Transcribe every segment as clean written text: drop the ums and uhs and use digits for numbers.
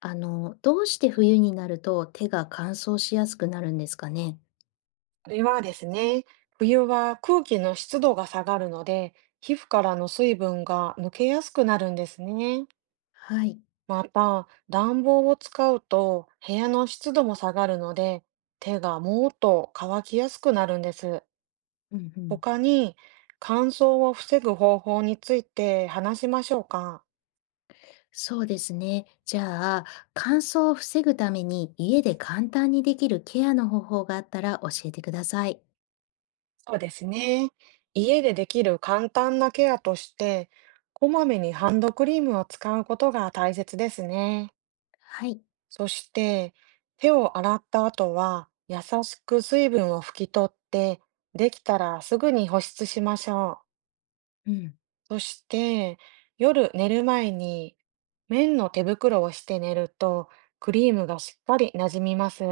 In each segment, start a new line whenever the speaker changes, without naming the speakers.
どうして冬になると手が乾燥しやすくなるんですかね？
これはですね、冬は空気の湿度が下がるので、皮膚からの水分が抜けやすくなるんですね。
はい。
また、暖房を使うと部屋の湿度も下がるので、手がもっと乾きやすくなるんです。
うんうん。
他に乾燥を防ぐ方法について話しましょうか。
そうですね。じゃあ、乾燥を防ぐために家で簡単にできるケアの方法があったら教えてください。
そうですね。家でできる簡単なケアとして、こまめにハンドクリームを使うことが大切ですね。
はい。
そして、手を洗った後は、優しく水分を拭き取って、できたらすぐに保湿しましょう。
うん。
そして、夜寝る前に、綿の手袋をして寝ると、クリームがしっかりなじみます。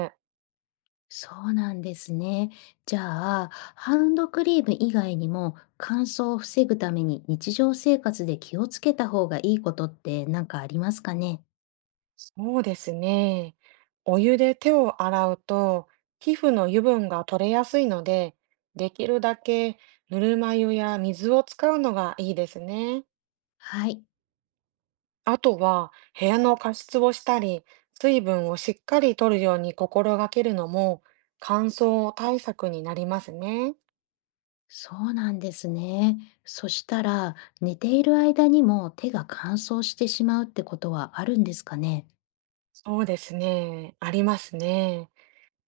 そうなんですね。じゃあ、ハンドクリーム以外にも乾燥を防ぐために日常生活で気をつけた方がいいことって何かありますかね？
そうですね。お湯で手を洗うと、皮膚の油分が取れやすいので、できるだけぬるま湯や水を使うのがいいですね。
はい。
あとは部屋の加湿をしたり、水分をしっかりとるように心がけるのも乾燥対策になりますね。
そうなんですね。そしたら、寝ている間にも手が乾燥してしまうってことはあるんですかね？
そうですね。ありますね。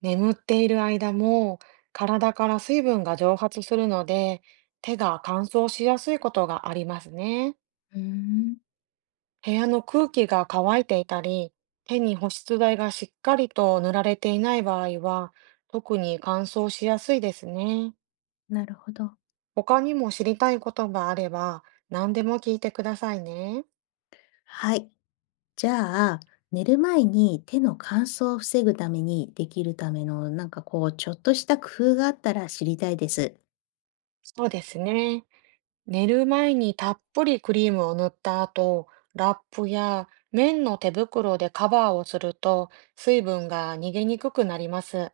眠っている間も体から水分が蒸発するので、手が乾燥しやすいことがありますね。
うーん、
部屋の空気が乾いていたり、手に保湿剤がしっかりと塗られていない場合は、特に乾燥しやすいですね。
なるほど。
他にも知りたいことがあれば何でも聞いてくださいね。
はい。じゃあ、寝る前に手の乾燥を防ぐためにできるための、ちょっとした工夫があったら知りたいです。
そうですね。寝る前にたっぷりクリームを塗った後、ラップや綿の手袋でカバーをすると水分が逃げにくくなります。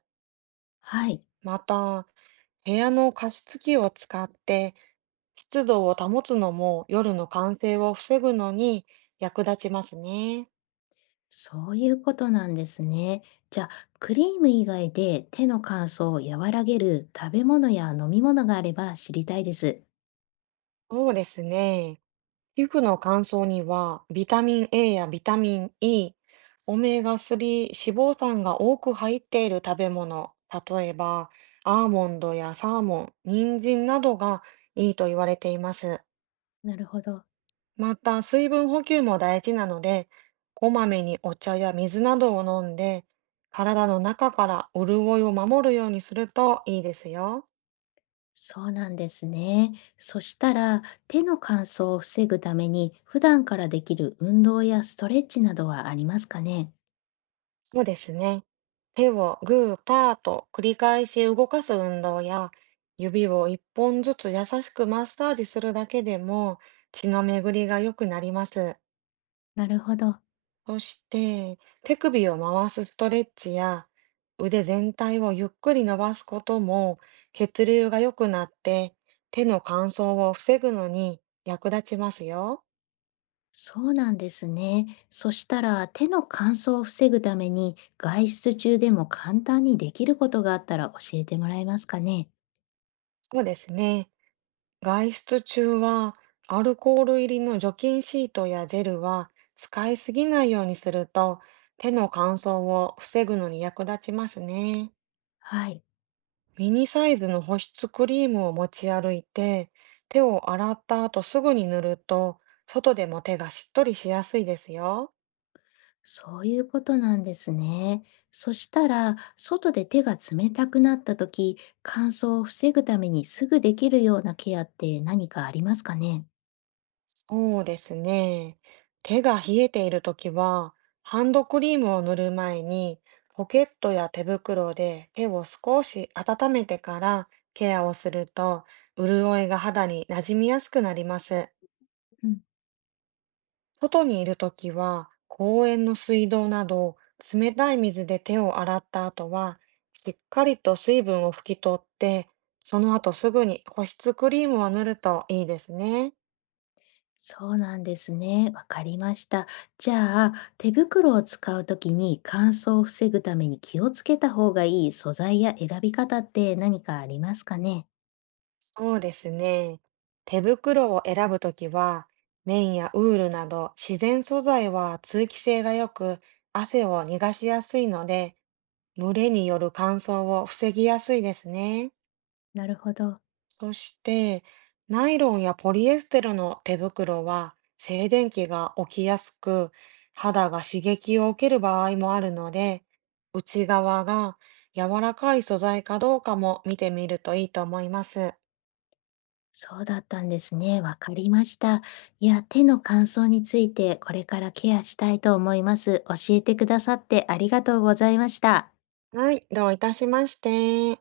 はい。
また、部屋の加湿器を使って湿度を保つのも夜の感燥を防ぐのに役立ちますね。
そういうことなんですね。じゃあ、クリーム以外で手の乾燥を和らげる食べ物や飲み物があれば知りたいです。
そうですね。皮膚の乾燥にはビタミン A やビタミン E、オメガ3脂肪酸が多く入っている食べ物、例えばアーモンドやサーモン、人参などがいいと言われています。
なるほど。
また水分補給も大事なので、こまめにお茶や水などを飲んで、体の中から潤いを守るようにするといいですよ。
そうなんですね。そしたら、手の乾燥を防ぐために、普段からできる運動やストレッチなどはありますかね？
そうですね。手をグーパーと繰り返し動かす運動や、指を一本ずつ優しくマッサージするだけでも血の巡りが良くなります。
なるほど。
そして、手首を回すストレッチや、腕全体をゆっくり伸ばすことも血流が良くなって、手の乾燥を防ぐのに役立ちますよ。
そうなんですね。そしたら、手の乾燥を防ぐために、外出中でも簡単にできることがあったら教えてもらえますかね？
そうですね。外出中はアルコール入りの除菌シートやジェルは使いすぎないようにすると手の乾燥を防ぐのに役立ちますね。
はい。
ミニサイズの保湿クリームを持ち歩いて手を洗った後すぐに塗ると外でも手がしっとりしやすいですよ。
そういうことなんですね。そしたら、外で手が冷たくなった時、乾燥を防ぐためにすぐできるようなケアって何かありますかね？
そうですね。手が冷えているときは、ハンドクリームを塗る前に、ポケットや手袋で手を少し温めてからケアをすると、潤いが肌に馴染みやすくなります。
うん、
外にいるときは、公園の水道など、冷たい水で手を洗った後は、しっかりと水分を拭き取って、その後すぐに保湿クリームを塗るといいですね。
そうなんですね。わかりました。じゃあ、手袋を使うときに乾燥を防ぐために気をつけた方がいい素材や選び方って何かありますかね？
そうですね。手袋を選ぶときは、綿やウールなど自然素材は通気性が良く、汗を逃がしやすいので、蒸れによる乾燥を防ぎやすいですね。
なるほど。
そして、ナイロンやポリエステルの手袋は静電気が起きやすく、肌が刺激を受ける場合もあるので、内側が柔らかい素材かどうかも見てみるといいと思います。
そうだったんですね。わかりました。いや、手の乾燥についてこれからケアしたいと思います。教えてくださってありがとうございました。
はい、どういたしまして。